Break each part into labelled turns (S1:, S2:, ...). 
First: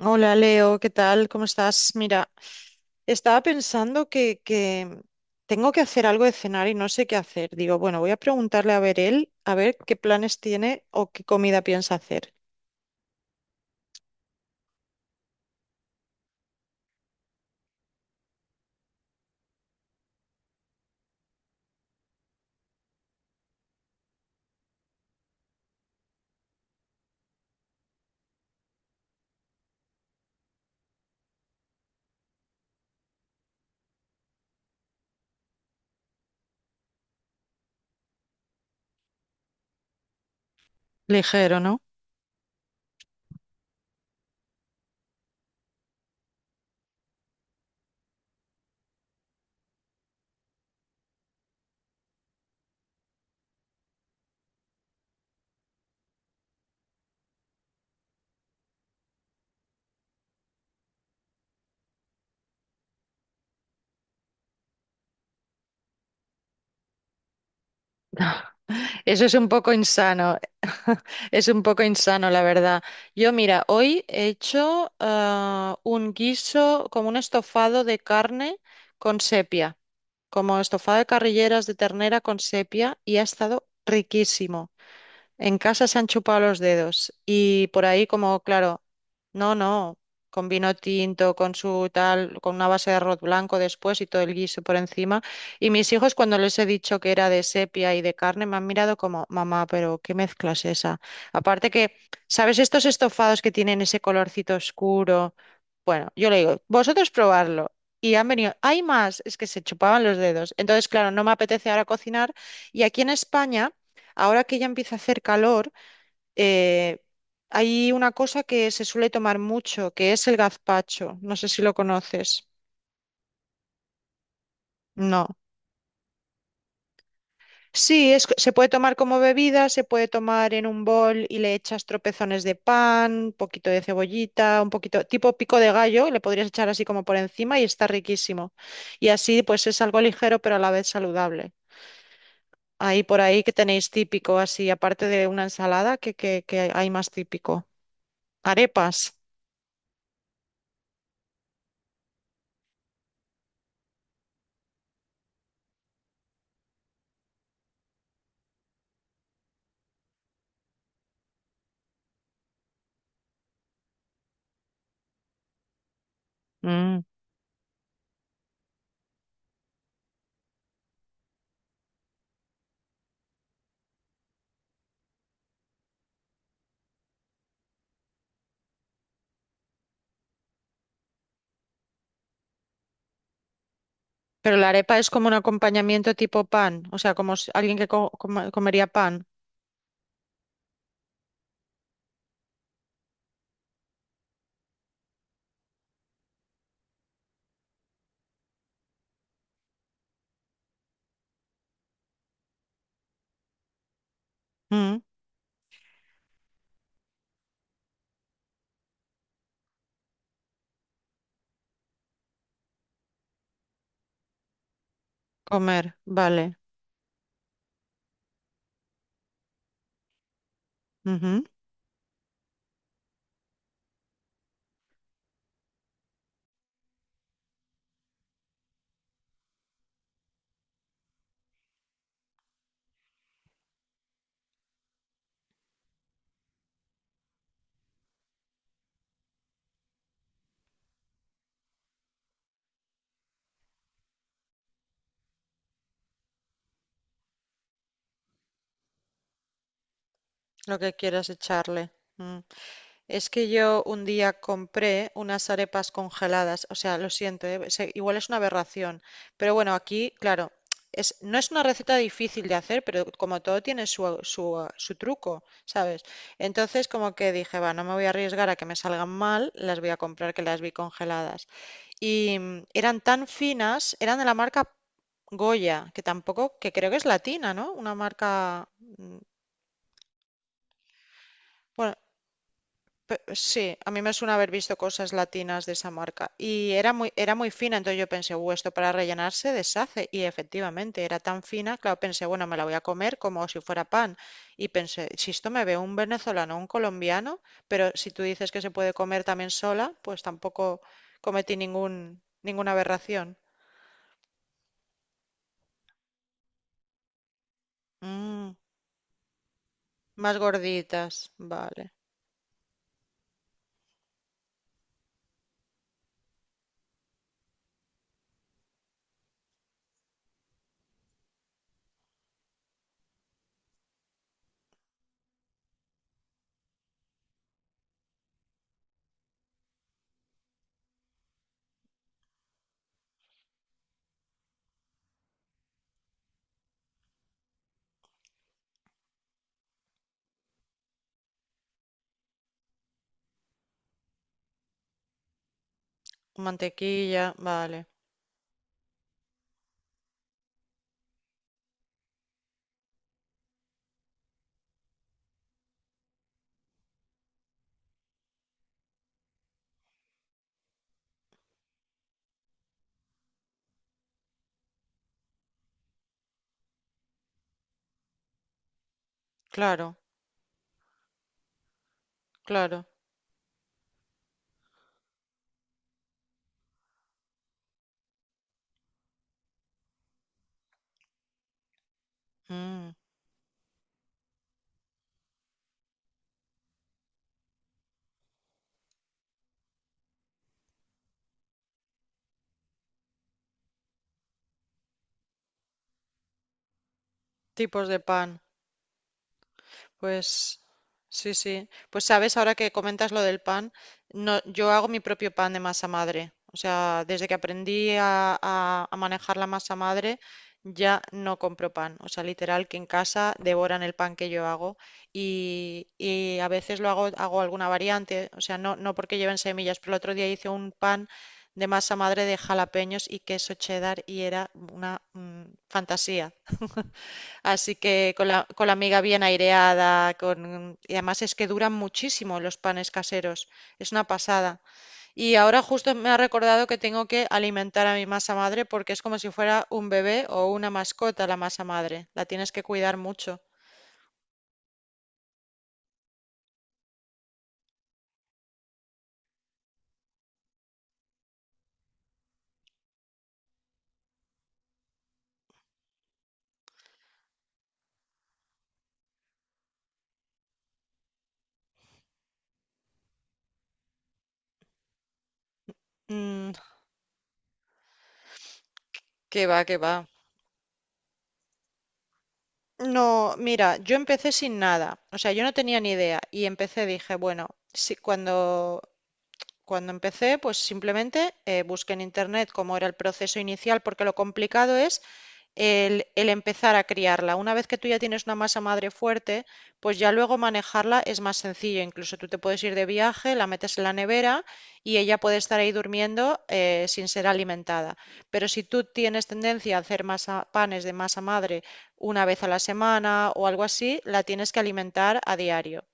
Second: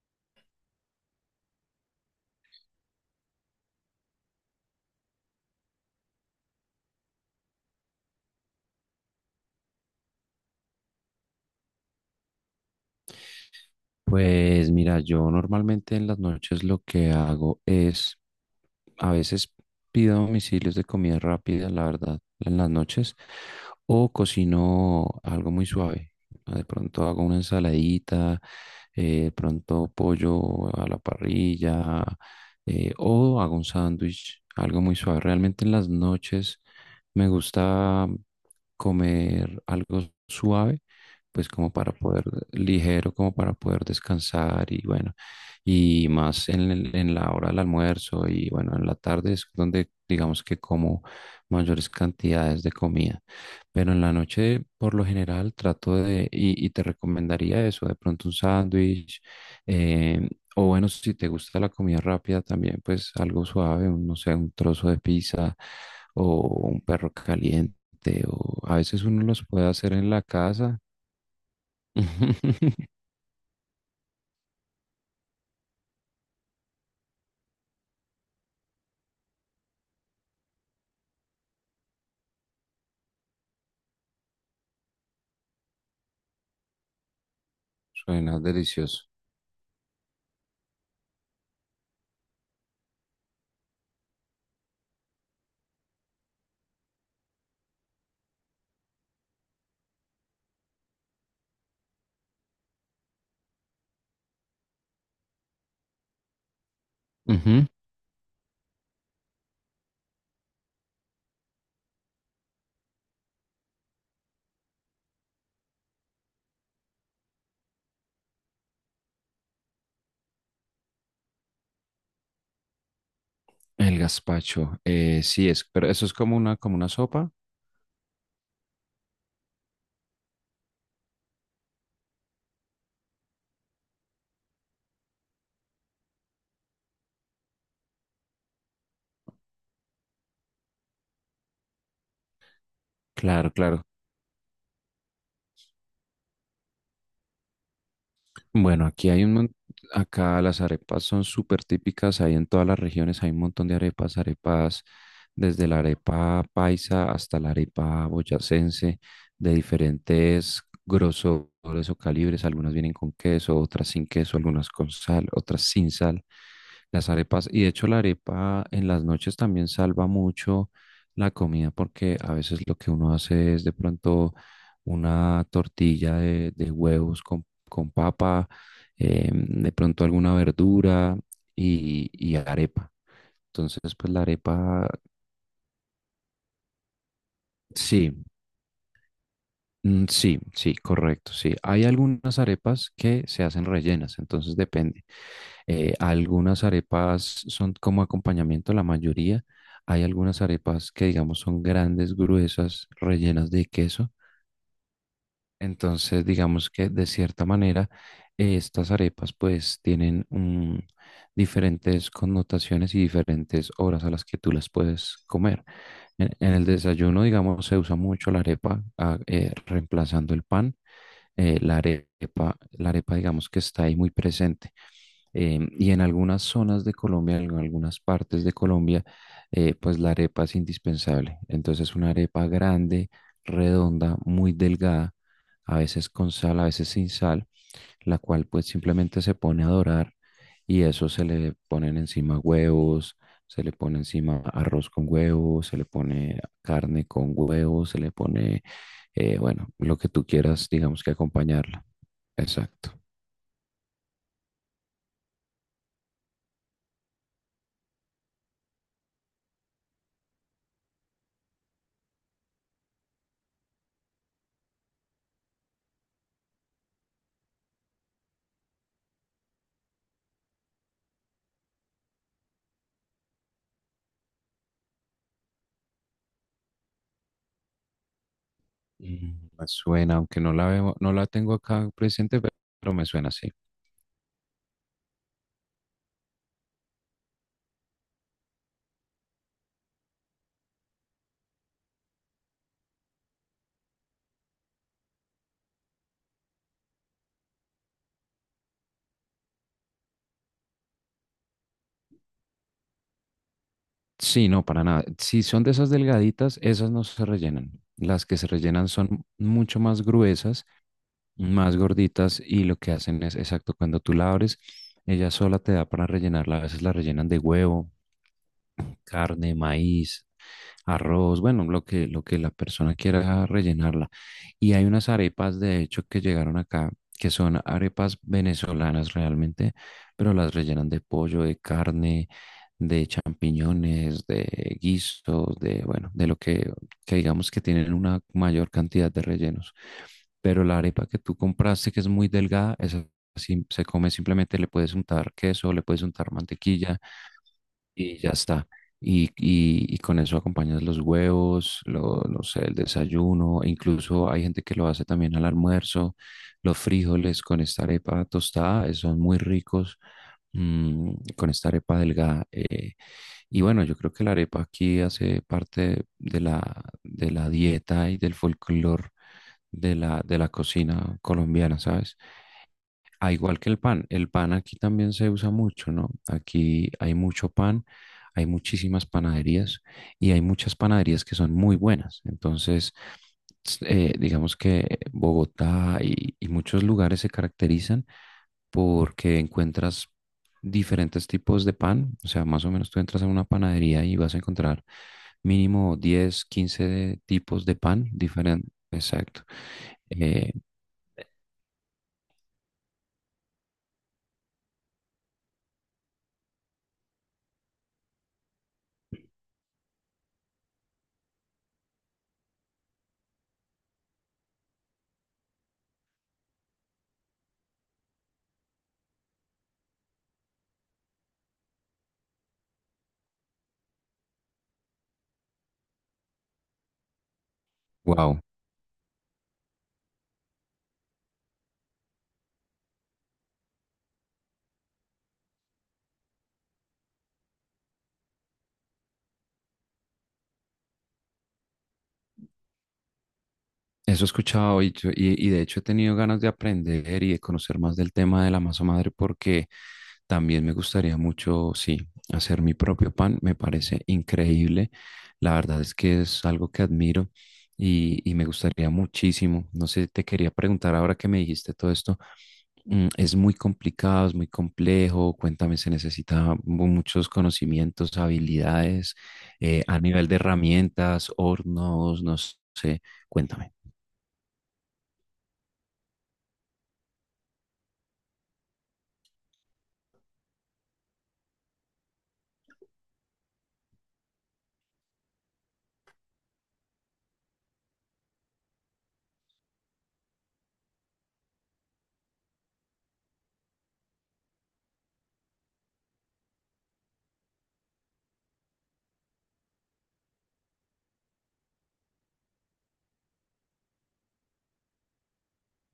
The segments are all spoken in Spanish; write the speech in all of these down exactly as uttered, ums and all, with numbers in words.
S1: Hola Leo, ¿qué tal? ¿Cómo estás? Mira, estaba pensando que, que tengo que hacer algo de cenar y no sé qué hacer. Digo, bueno, voy a preguntarle a ver él, a ver qué planes tiene o qué comida piensa hacer.
S2: Pues mira, yo normalmente en las noches lo que hago es, a veces pido domicilios de comida rápida, la verdad, en las noches, o cocino algo muy suave. De pronto hago una ensaladita, eh, de pronto pollo a la parrilla, eh, o hago un sándwich, algo muy suave. Realmente en las noches me gusta comer algo suave pues
S1: Ligero,
S2: como
S1: ¿no?
S2: para poder, ligero, como para poder descansar y bueno, y más en, el- en la hora del almuerzo y bueno, en la tarde es donde digamos que como mayores cantidades de comida, pero en la noche por lo general trato de, y, y te recomendaría eso, de pronto un sándwich, eh, o bueno, si te gusta la comida rápida también, pues algo suave, un, no sé, un trozo de pizza o un perro caliente. O a veces uno
S1: Eso es
S2: los
S1: un
S2: puede
S1: poco
S2: hacer en la
S1: insano,
S2: casa.
S1: es un poco insano, la verdad. Yo, mira, hoy he hecho ah, un guiso como un estofado de carne con sepia, como estofado de carrilleras de ternera con sepia y ha estado riquísimo. En casa se han chupado los dedos y por ahí
S2: Suena
S1: como, claro,
S2: delicioso.
S1: no, no, con vino tinto, con su tal, con una base de arroz blanco después y todo el guiso por encima. Y mis hijos cuando les he dicho que era de sepia y de carne me han mirado como, mamá, pero ¿qué mezcla es esa? Aparte que, ¿sabes estos estofados que tienen ese colorcito oscuro? Bueno, yo le digo, vosotros
S2: Ujú.
S1: probarlo. Y han venido, hay más, es que se chupaban los dedos. Entonces, claro, no me apetece ahora cocinar. Y aquí en España… Ahora que ya empieza a hacer calor, eh, hay una cosa que se suele tomar mucho, que es el gazpacho. No sé si lo conoces.
S2: El gazpacho, eh,
S1: No.
S2: sí es, pero eso es como una, como una sopa.
S1: Sí, es, se puede tomar como bebida, se puede tomar en un bol y le echas tropezones de pan, un poquito de cebollita, un poquito, tipo pico de gallo, le podrías echar así como por encima y está riquísimo. Y así pues es algo ligero pero a la vez saludable. Ahí por ahí
S2: Claro,
S1: que
S2: claro.
S1: tenéis típico así, aparte de una ensalada, que, ¿hay más típico?
S2: Bueno,
S1: Arepas.
S2: aquí hay un, mon- acá las arepas son súper típicas, hay en todas las regiones, hay un montón de arepas, arepas desde la arepa paisa hasta la arepa boyacense, de diferentes grosores o calibres. Algunas vienen con queso, otras sin queso, algunas con sal, otras sin sal.
S1: Mm.
S2: Las arepas, y de hecho la arepa en las noches también salva mucho la comida porque a veces lo que uno hace es de pronto una tortilla de, de huevos con, con papa, eh, de pronto alguna verdura y, y arepa. Entonces, pues la
S1: Pero la
S2: arepa,
S1: arepa es como un acompañamiento tipo pan, o sea, como si- alguien que co-
S2: sí.
S1: coma- comería pan.
S2: Mm, sí, sí, correcto, sí. Hay algunas arepas que se hacen rellenas, entonces depende. Eh, algunas arepas son como acompañamiento, la mayoría. Hay algunas arepas que, digamos, son grandes, gruesas, rellenas de queso.
S1: Mm,
S2: Entonces, digamos que de cierta manera, eh, estas arepas pues tienen mm, diferentes connotaciones y diferentes horas a las que tú las puedes comer.
S1: comer,
S2: En, en
S1: vale.
S2: el desayuno, digamos, se usa mucho la arepa ah, eh, reemplazando el pan.
S1: Ujú.
S2: Eh, la arepa, la arepa digamos que está ahí muy presente. Eh, y en algunas zonas de Colombia, en algunas partes de Colombia, eh, pues la arepa es indispensable. Entonces una arepa grande, redonda, muy delgada, a veces con sal, a veces sin sal, la cual pues simplemente se pone a dorar y eso se le ponen encima huevos. Se le pone encima arroz con huevos, se le pone carne con huevos, se le pone, eh, bueno, lo que tú quieras,
S1: Lo que
S2: digamos que
S1: quieras echarle.
S2: acompañarla.
S1: Mm.
S2: Exacto.
S1: Es que yo un día compré unas arepas congeladas, o sea, lo siento, eh, se- igual es una aberración, pero bueno, aquí, claro, es, no es una receta difícil de hacer, pero como todo tiene su, su, ah, su truco, ¿sabes? Entonces como que dije, va, no me voy a arriesgar a que me salgan mal, las voy a comprar que las vi congeladas. Y mm, eran tan finas, eran de la marca Goya, que tampoco, que creo que es latina, ¿no? Una marca, mm,
S2: Mm, me suena, aunque no la veo, no la tengo acá
S1: bueno,
S2: presente, pe- pero me
S1: pe-
S2: suena así.
S1: sí, a mí me suena haber visto cosas latinas de esa marca. Y era muy, era muy fina, entonces yo pensé, "Uh, esto para rellenarse deshace". Y efectivamente, era tan fina, claro, pensé, bueno, me la voy a comer como si fuera pan. Y pensé, si esto me ve un venezolano, un colombiano, pero si tú dices que se puede comer también sola, pues tampoco cometí ningún, ninguna aberración.
S2: Sí, no, para nada. Si son de esas delgaditas, esas no se rellenan. Las que se
S1: Mm.
S2: rellenan son mucho más
S1: Más
S2: gruesas,
S1: gorditas,
S2: más
S1: vale.
S2: gorditas, y lo que hacen es, exacto, cuando tú la abres, ella sola te da para rellenarla. A veces la rellenan de huevo, carne, maíz, arroz, bueno, lo que, lo que la persona quiera rellenarla. Y hay unas arepas, de hecho, que llegaron acá, que son arepas venezolanas realmente, pero las rellenan de pollo, de carne, de champiñones, de guisos, de, bueno, de lo que, que digamos que tienen una mayor cantidad de rellenos. Pero la arepa que tú compraste, que es muy delgada, esa sí se come simplemente, le puedes untar queso, le puedes untar mantequilla
S1: Mantequilla, vale.
S2: y ya está. Y, y- y con eso acompañas los huevos, lo- no sé, el desayuno, e incluso hay gente que lo hace también al almuerzo. Los frijoles con esta arepa tostada eh, son muy ricos, mm, con esta arepa delgada. Eh, y bueno, yo creo que la arepa aquí hace parte de la, de la dieta y del folclore
S1: Claro,
S2: de la, de la cocina colombiana, ¿sabes?
S1: claro.
S2: Ah, igual que el pan, el pan aquí también se usa mucho, ¿no? Aquí hay mucho pan, hay muchísimas panaderías y hay muchas panaderías que son muy buenas. Entonces,
S1: Mm.
S2: s- eh, digamos que Bogotá y, y muchos lugares se caracterizan porque encuentras diferentes tipos de pan. O sea, más o menos tú entras a una panadería y vas a encontrar mínimo diez o quince tipos de
S1: Tipos de
S2: pan
S1: pan.
S2: diferentes. Exacto.
S1: Pues sí, sí. Pues sabes, ahora que comentas lo del pan, no, yo hago mi propio pan de masa madre. O sea, desde que aprendí a, a- a manejar la masa madre, ya no compro pan. O sea, literal que en casa devoran el pan que yo hago y, y a veces lo hago, hago alguna variante. O sea, no, no porque lleven semillas, pero el otro día hice un pan de masa madre de jalapeños y queso cheddar y era una mm, fantasía. Así que con la,
S2: Wow.
S1: con la miga bien aireada, con… y además es que duran muchísimo los panes caseros, es una pasada. Y ahora justo me ha recordado que tengo que alimentar a mi masa madre porque es como si fuera un bebé o una mascota la masa madre, la tienes que cuidar mucho.
S2: Eso he escuchado, y, yo- y- y de hecho he tenido ganas de aprender y de conocer más del tema de la masa madre porque también me gustaría mucho, sí, hacer mi propio pan. Me parece increíble. La verdad es que es algo que admiro y, y me gustaría muchísimo. No sé, te quería preguntar ahora que me dijiste todo esto. mm, ¿Es muy complicado, es muy complejo? Cuéntame, se
S1: Mm,
S2: necesita mu- muchos conocimientos, habilidades,
S1: qué va, qué
S2: eh,
S1: va.
S2: a nivel de herramientas, hornos, no sé.
S1: No, mira,
S2: Cuéntame.
S1: yo empecé sin nada, o sea, yo no tenía ni idea y empecé, dije, bueno, si cuando cuando empecé, pues simplemente eh, busqué en internet cómo era el proceso inicial, porque lo complicado es el, el empezar a criarla. Una vez que tú ya tienes una masa madre fuerte, pues ya luego manejarla es más sencillo. Incluso tú te puedes ir de viaje, la metes en la nevera y ella puede estar ahí durmiendo eh, sin ser alimentada. Pero si tú tienes tendencia a hacer masa- panes de masa madre una vez a la semana o algo así, la tienes que alimentar a diario.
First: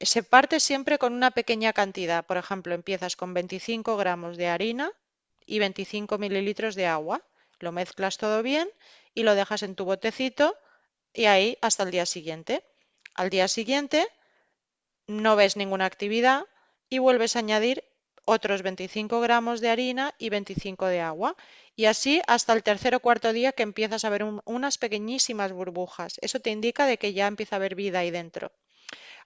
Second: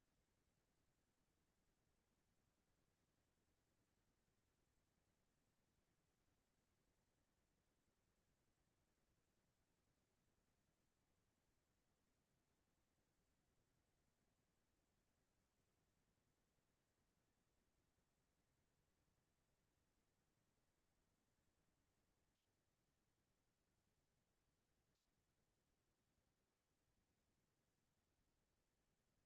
S1: Se parte siempre con una pequeña cantidad, por ejemplo, empiezas con veinticinco gramos de harina y veinticinco mililitros de agua, lo mezclas todo bien y lo dejas en tu botecito y ahí hasta el día siguiente. Al día siguiente no ves ninguna actividad y vuelves a añadir otros veinticinco gramos de harina y veinticinco de agua. Y así hasta el tercer o cuarto día que empiezas a ver un- unas pequeñísimas burbujas. Eso te indica de que ya empieza a haber vida ahí dentro.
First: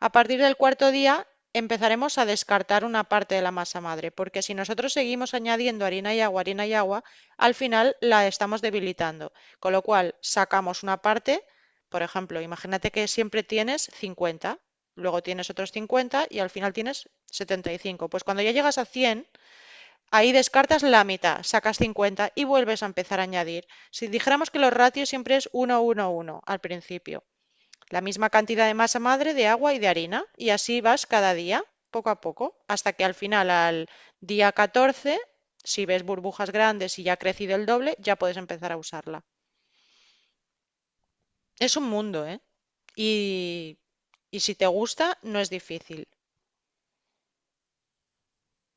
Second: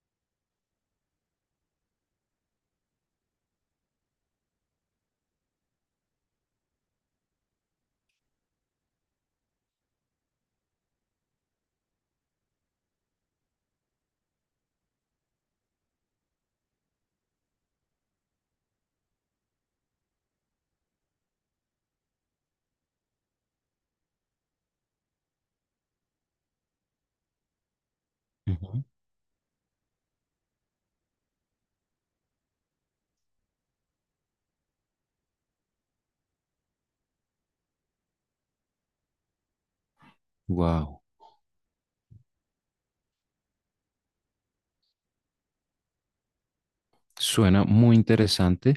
S1: A partir del cuarto día empezaremos a descartar una parte de la masa madre, porque si nosotros seguimos añadiendo harina y agua, harina y agua, al final la estamos debilitando. Con lo cual sacamos una parte, por ejemplo, imagínate que siempre tienes cincuenta, luego tienes otros cincuenta y al final tienes setenta y cinco. Pues cuando ya llegas a cien, ahí descartas la mitad, sacas cincuenta y vuelves a empezar a añadir. Si dijéramos que los ratios siempre es uno, uno, uno al principio. La misma cantidad de masa madre, de agua y de harina. Y así vas cada día, poco a poco, hasta que al final, al día catorce si ves burbujas grandes y ya ha crecido el doble, ya puedes empezar a usarla.
S2: Wow.
S1: Es un mundo, ¿eh? Y, y si te gusta, no es difícil.
S2: Suena muy interesante,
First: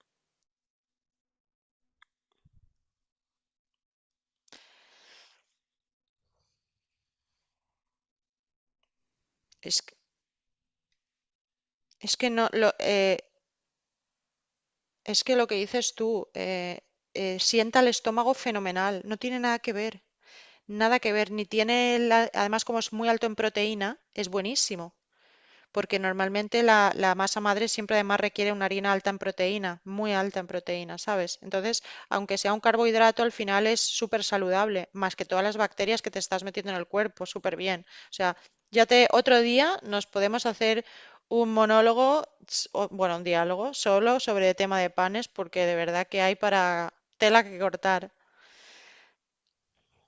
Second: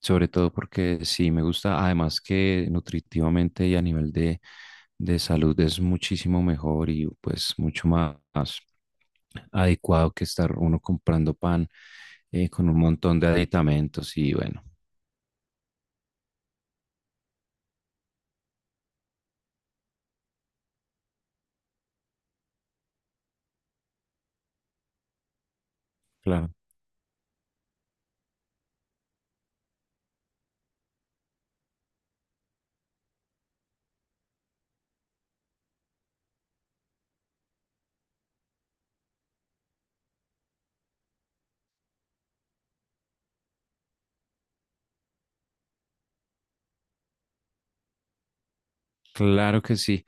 S2: sobre todo porque sí me gusta, además que nutritivamente y a nivel de, de salud es muchísimo mejor y pues mucho más
S1: Es,
S2: adecuado que estar uno comprando pan
S1: es que no,
S2: eh, con
S1: lo,
S2: un
S1: eh,
S2: montón de aditamentos y bueno,
S1: es que lo que dices tú, eh, eh, sienta el estómago fenomenal, no tiene nada que ver. Nada que ver, ni tiene, la- además como es muy alto en proteína, es buenísimo. Porque
S2: claro.
S1: normalmente la, la masa madre siempre además requiere una harina alta en proteína, muy alta en proteína, ¿sabes? Entonces, aunque sea un carbohidrato, al final es súper saludable, más que todas las bacterias que te estás metiendo en el cuerpo, súper bien. O sea, ya te, otro día nos podemos hacer un monólogo, o, bueno, un diálogo solo sobre el tema de panes, porque de verdad que hay para tela que cortar.
S2: Claro que sí.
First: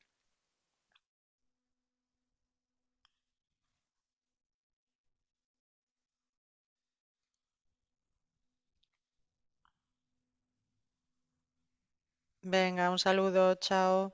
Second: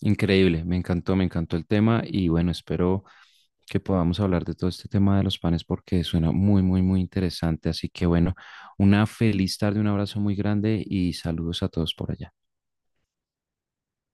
S2: Increíble. Me encantó, me encantó el tema y bueno, espero que podamos hablar de todo este tema de los panes porque suena muy, muy, muy interesante. Así que bueno, una feliz tarde, un abrazo muy grande y saludos a todos por allá.
S1: Venga, un saludo, chao.